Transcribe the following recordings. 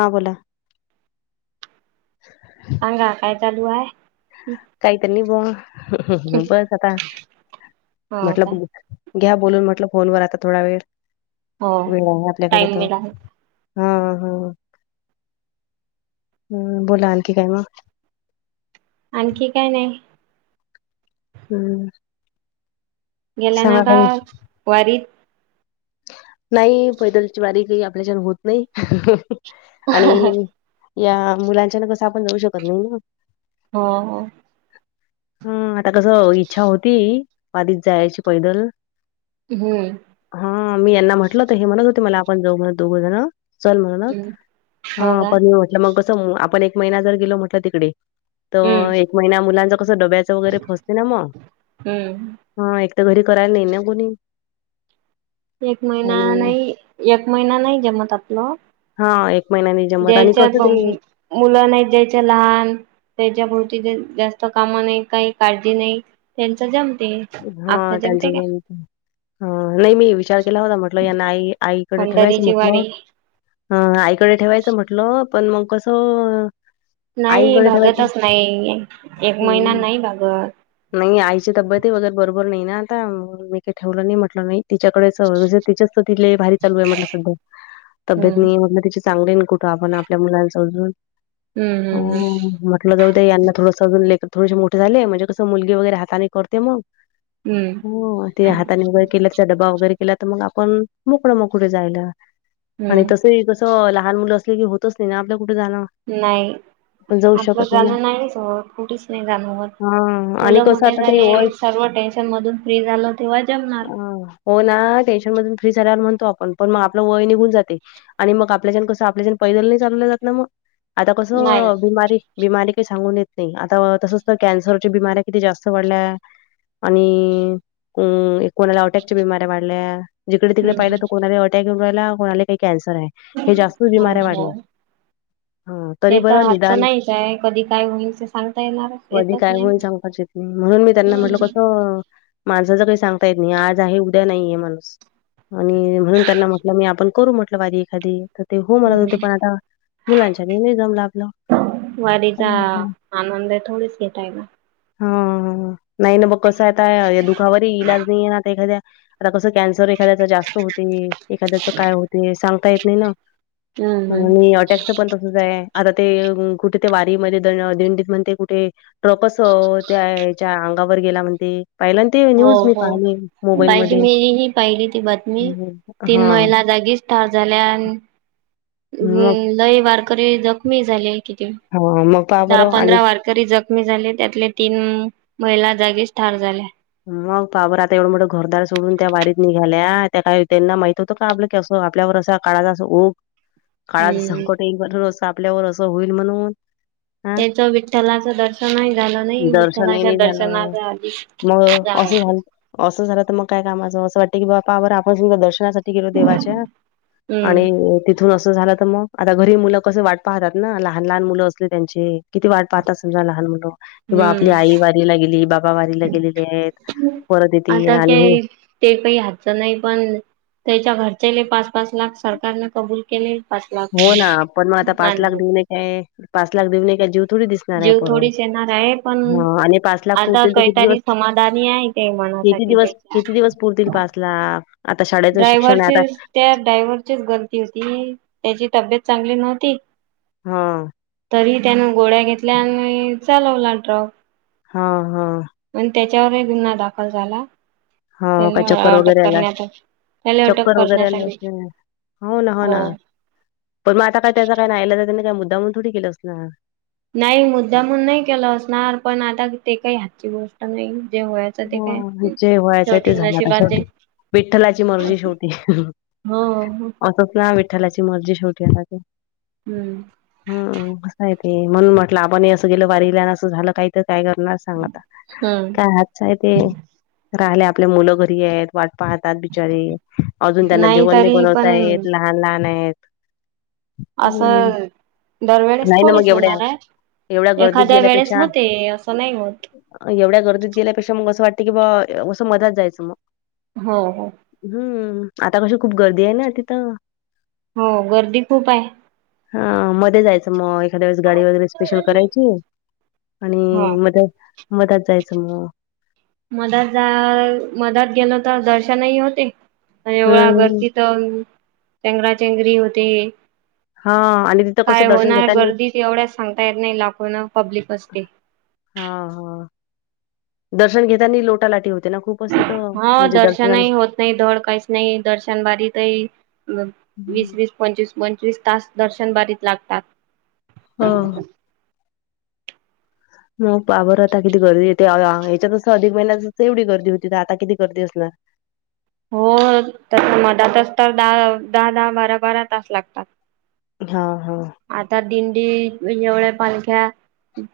हां बोला. [unintelligible] सांगा काय चालू हाय? काहीतरी नीबवा, [unintelligible] हो म्हटलं काय बघू. घ्या बोलून म्हटलं फोनवर आता थोडा वेळ, हो वेळ आहे आपल्याकडे टाइम तर. मिळाला हा हा, ह बोला आणखी काय मग? आणखी काय नाही. हम्म. गेल्या सांगा नाय का, काही वारीत. नाही पैदलची वारी काही आपल्याच्यान होत नाही, हो आणि या मुलांच्या ना कसं आपण जाऊ शकत नाही ना. हा हा. [inaudible] हा आता कसं इच्छा होती, वाधीत जायची पैदल. हम्म. हा मी यांना म्हटल होतं हे म्हणत होते मला आपण जाऊ म्हणत दोघं जण. चल म्हणत, हम्म हो हा का पण मी म्हटलं मग कसं आपण एक महिना जर गेलो म्हटल तिकडे हम्म तर एक महिना मुलांच कसं डब्याचं वगैरे फसते ना मग. हम्म हा एक तर घरी करायला नाही ना कोणी. एक महिना आणि नाही, एक महिना नाही जमत आपलं. हा एक महिन्याने जमत आणि ज्याच्या कसं ते मुलं नाही द्यायच्या लहान. त्याच्या भावती जास्त कामं नाही काही काळजी नाही, त्यांच जमते. हा आपलं त्यांच जमते का जण, हा नाही मी विचार केला होता म म्हंटलं यांना आई आईकडे ठेवायचं पंढरीची वारी म्हटलं. हं आईकडे ठेवायचं म्हटलं पण मग कसं. नाही आईकडे ठेवायचं भागतच नाही, एक महिना हं. नाही भागत. नाही आईची तब्येतही वगैरे बरोबर नाही ना आता मी काही ठेवलं नाही म्हटलं नाही. तच्याकडेच तिच्याच [unintelligible] तिले भारी चालू आहे म्हटल सध्या, तब्येत हम्म म्हटलं तिची चांगले कुठं आपण आपल्या मुलां समजून, हम्म हम्म हो मट जाऊदे यांना थोडं सजून लेकर थोडेसे मोठे झाले म्हणजे कसं मुलगी वगैरे हाताने करते मग. हम्म हम्म हो ते हाताने वगैरे केल्याच डबा वगैरे केला तर मग आपण मोकळ मोकळ जायला, आणि हम्म. तस हि कस लहान मुलं असली की हो च नाही ना आपला कुठं जान. नाही. आपलं जाण नाहीच होत कुठेच नाही जाण, हां. आणि मुलं कसं मोठ्या आता झा ते ले वय सर्व टेन्शन मधून फ्री झालो तेव्हा जमणार. हां. हो ना टेन्शन मधून फ्री झाल्या वर म्हणतो आपण पण मग आपलं वय निघून जाते. आणि मग आपल्याच्यान कसं आपल्याच्यान पैदल नाही चालवलं जात ना मग. आता नाही. कसं बिमारी, बिमारी काही सांगून येत नाही आता तसच तर कॅन्सरच्या बिमऱ्या किती जास्त वाढल्या, आणि, कोणाला अटॅकच्या बिमऱ्या वाढल्या. जिकडे तिकडे पाहिलं तर हम्म कोणाला अटॅक येऊन राहिला कोणाला काही कॅन्सर आहे, हे जास्तच हो बिमाऱ्या हो वाढल्या. हां, तरी ते बरं तर आता निदान नाय काय कधी काय होईल ते सांगता येणारच कधी येतच काय नाही होईल ना. सांगताच येत म्हणून मी त्यांना म्हटलं हम्म कसं माणसाचं काही सांगता येत नाही आज आहे उद्या नाहीय माणूस. आणि म्हणून त्यांना म्हटलं मी आपण करू म्हटलं वारी एखादी. तर ते हो मला पण हम्म. आता, मुलांच्या नाही जमल आपल, वारीचा हम हम. आनंद आहे थोडीच घेता येणार. हा नाही ना बघ कसं आहेता या दुखावर इलाज नाही ना एखाद्या, तर कस कन्सर एखाद्या जास्त हो ते एखाद्याच काय होते सांगता येत नाही ना, हम्म हम्म आणि अटॅकचं पण तसच आहे. आता ते कुठे ते वारीमध्येध्ये दिंडीत म्हण ते कुठे ट्रकच त्याच्या अंगावर गेला म्हणते पहिला हो हो पाहिजे मरी ही पाहिली ती बातमी हम्म. तीन हा महिला जागीच ताजल्यान अ मग लय वारकरी जखमी झाले किती हा मग पहा दहा बरं आणि पंधरा वार री जखमी झाले त्यातले तीन महिला जागीच ठार झाल्या मग पाबर आता एवढं मोठं घोरदार सोडून त्या वारीत निघाल्या त्या काय त्यांना माहित होतं का आपलं असं आपल्यावर असं काळाचा अस ओघ काळाच हम्म संकट येईल म्हण असं आपल्यावर असं होईल म्हणून हा त्याच विठ्ठलाचं दर्शनही झालं नाही दर्शनही विठ्ठलाच्या नाही झालं दर्शनाच्या आधी मग जागा असं झा असं झालं तर मग काय कामाचं असं वाटत की बापा आर आपण स दर्शना ल देवाच्या हम्म आणि तिथून असं झालं तर मग आता घरी मुलं कस वाट पाहतात ना लहान लहान मुलं असले त्यांची किती वाट पाहताात समजा लहान मुण कि बा आपली हम्म आई वारीला गेली बाबा वारीला गेलेली आहेत पररतेत आता आणि काय ते काही हातच नाही पण त्याच्या घरचेले पाच पाच लाख सरकारने कबूल केले पाच लाख म अ पाच लाख देऊ नाही काय जूत थोडी दिसणार आहे जीव परत थोडीच येणार आहे पण ह आणि पाच लाख आता पुरतील तर किती काहीतरी दिवस समाधानी आहे ते किती मनासाठी दिवस त्याच्या किती दिवस पुरतील पासला आता शाळेचं शिक्षण आहे ड्रायव्हरची आता त्या ड्रायव्हरचीच गलती होती त्याची तब्येत चांगली नव्हती हा तरी त्याने गोळ्या घेतल्या आणि चालवला टड्रक हो हो मण त्याच्यावरही गुन्हा दाखल झाला हो काय त्याला चक्कर अटक वगैरेला करण्यात आली. त्याला अटक चक्कर करण्यात वगैरेलाच आली हो ना हो ना पण मग आता काय त्याच काय नाही आला तर त्यानी त्या मुद्दामण थोडी केलं होत ना नाही मुद्दा म्हून नाही केला असणार पण आता ते काही हातची गोष्ट नाही जे वयात ह जे व्हायचंय ते झाला त्या जे शेवटी विठ्ठलाची असते मर्जी ेवटी हो हो असंच ना विठ्ठ त्यालाची मर्जी शेवटी आ हम्म हम् असय ते म्हणून म्हट आपण असं गेल वारीलान असं झालं काही तर काय करणार ांग हम्म काय आहे ते राहिले आपल्या मुलं घरी आहेत वाट पाहतात बिचारी अजून त्यांना जीवन नाही तरी पण बनवता य लहान लहान आहेत हम्म असं दरवेळेस नाही ना मग थोडीच एवढ्या होणार आहे एवढ्या गर्दीत एखाद्या वेळेस गेल्यापेक्षा होते असं नाही होत एवढ्या गर्दीत गेल्यापेक्षा मग असं वाटत की बा असं मधाच जायचं मग हो हो हम्म आता कशी खूप गर्दी आहे ना तिथं हो गर्दी खूप आहे हा मध्ये जायचं मग द्या वेळेस गाडी वगैरे स्पेशल करायची आणि हा. म मधत जायचं मग मदत जा मदत गेल तर दर्शनही होते एवढं अगर हम्म त चंगराचेंगरी होते हा आणि तिथं कसं काय दर्शन होणार घेतानी गर्दी एवढ्याच सांगता येत नाही लाखोना पब्लिक असते हा हा दर्शन घेताना लोटा लाटी होते ना खूप हा दर्शनही होत नाही धड काहीच नाही दर्शन बारी तरही वीस वीस पंचवीस पंचवीस तास दर्शन बारीत लागतात हो! मग पहाबर आता किती गर्दीे येते ह्याच्यातच अधिक महिन्यातसं एवढी गर्दी होती आता किती गर्दी असणार. हो तस मठातच तर दहा दहा दहा बारा बारा तास लागतात. हा हा! आता दिंडी एवढ्या पालख्या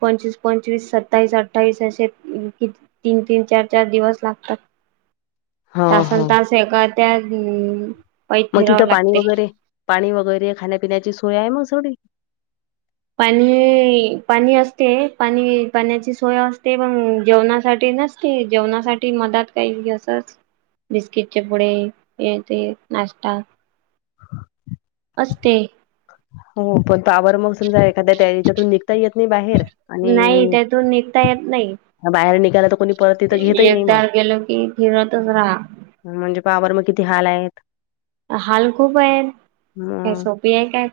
पंचवीस पंचवीस सत्तावीस अठ्ठावीस असशे किती तीन तीन चार चार दिवस लागतात. हा हा तासनतास एका त्या पायी मग फिरावं तिथं पाणी लागते वगैरे पाणी वगैरे खाण्यापिण्याची सोय आहे मग सगळी? पाणी पाणी असते पाणी पाण्याची सोय असते पण जेवणासाठी नस ते जेवणासाठी मदत काही असच बिस्किटचे पुडे हे ते नाष्टा! [inaudible] असते. हो पण पावर मग समजा एखाद्या त्या हच्यातून निघता येत नाही बाहेर नाही आणि त्यातून निघता बाहेर निघाला तर कोणी परत तिथं घेतही नाही मग एकट्यावर गेलो की फिरतच राहा म्हणजे पाहाबर मग किती हाल आहेत. हाल खूप आहेत काय मग सोपी आहे काय?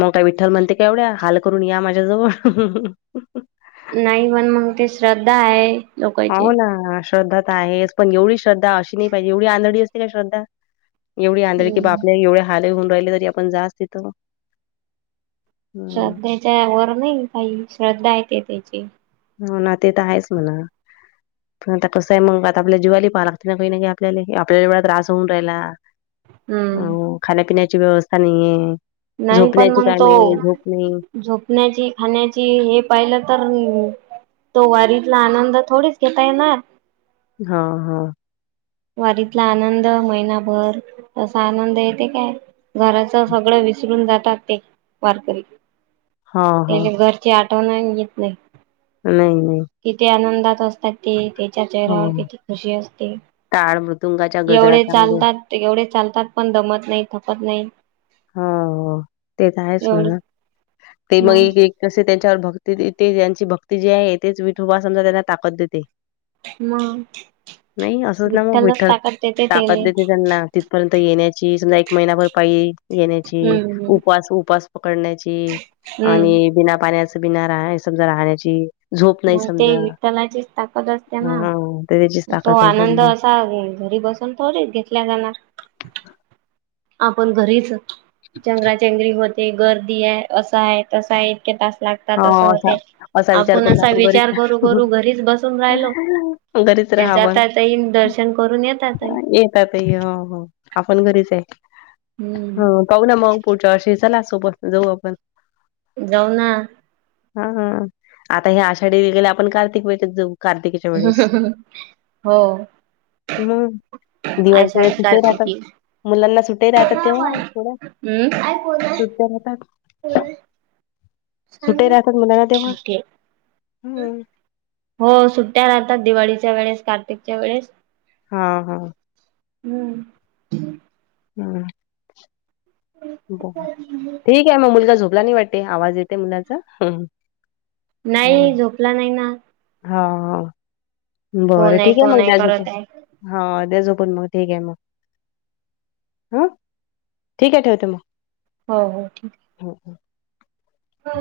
मग काय विठ्ठल म्हणते का एवढ्या हाल करून या माझ्याजवळ? नाही पण मग ते श्रद्धा आहे! लोकांची. हो ना श्रद्धा तर आहेच पण एवढी श्रद्धा अशी नाही पाहिजे एवढी अनाडी असते काय श्रद्धा! एवढी आंधळी कि बापरे हम्म. आपल्या एवढे हाल होऊन राहिले तरी आपण जासच तिथ. श्रद्धेच्या वर नाही काई श्रद्धा येते त्याची हो ना ते तर आहेच म्हणा. आता कसं आहे मग आता आपल्या जीवाला ही पहाय लागते ना काही ना काही आपल्याला आपल्याला बी एवढा त्रास होऊन राहिला. हम्म. हो खाण्यापिण्याची व्यवस्था नाही, नाही पण झोपण्याची मग काय तो मि झोप नाय. झोपण्याची खाण्याची हे पाहिलं तर तो वारीतला आनंद थोडीच घेता येणार! हा हा! वारीतला आनंद महिनाभर तसा आनंद येते काय? घराच सगळं विसरून जातात ते वारकरी. हा हा त्यांना घरची आठवण येत नाही. नाही नाही! किती आनंदात असतात ते त्याच्या चेहऱ्यावर हो किती खुशी असते. टाळ मृतुंगाच्या गजरा चांगले ते एवढे चालतात पण दमत नाही थकत नाही. हो ते तर आहेच एवढे म्हणा ते मग एक एक तसे त्यांच्यावर भक्ती ते त्याची भक्ती जी आहे तेच विठुबा समजा त्यांना ताकद देते. मग! नाही असंच ना मग विठ्ठलच विठ्ठल ताकद देते ताकद त्याले देते त्यांना तिथपर्यंत येण्याची समजा एक महिनाभर पाई येण्याची हम्म हम्म उपास उपास पकडण्याची हम्म आणि बिना पाण्याच बिना राह समजा राहण्याची. झोप नाही मग ते समजा विठ्ठलाचीच ताकद असते ना हा तर त्याचीच ताकद तो आहे आनंद समजा असा घरी बसून थोडीच घेतल्या जाणार, आपण घरीच चेगराचेंगरी होते गर्दी आहे असं आहे तसं आहे इतके तास लाग तात हो आस असा होते. असा विचार आपण करून असा विचार करू करू घरीच घरीच बसून राहिलो घरीच ते राहावं जाताईन द करून येतात आपण घरीच आहे हम्म पाह ना मग पुढच्या वर्ष चला सोबत जाऊ आपण जाऊ ना हा आता ह आषाढी वेगेला आपण कार्तिक वेचत जाऊ कार्तिक स हो हम् दिवाळीच्या वेळेस आषाढी तिथे राहतात कार्तिकी मुलांना सुट्ट्या राहतात तेव्हा थोड्या सुटत्या राहतात ह सुटे राहतात मुलाना तेव्हा ओके हम् हो सुट्ट्या राहतात दिवाळीच्या वेळेस कार्तिकच्या वेळेस हा हा हम्म हम ब ठीक आहे मग मुलगा झोपला नाही वाटते आवाज येते मुलाचा नाही हा झोपला नाही ना हा बरं कोण ठीक आहे कोण मग दचत करत आहे हा त्याचो पण मग ठीक आहे मग हां ठीक आहे ठेवतें मग हो हो ठीक आहे ह हम हो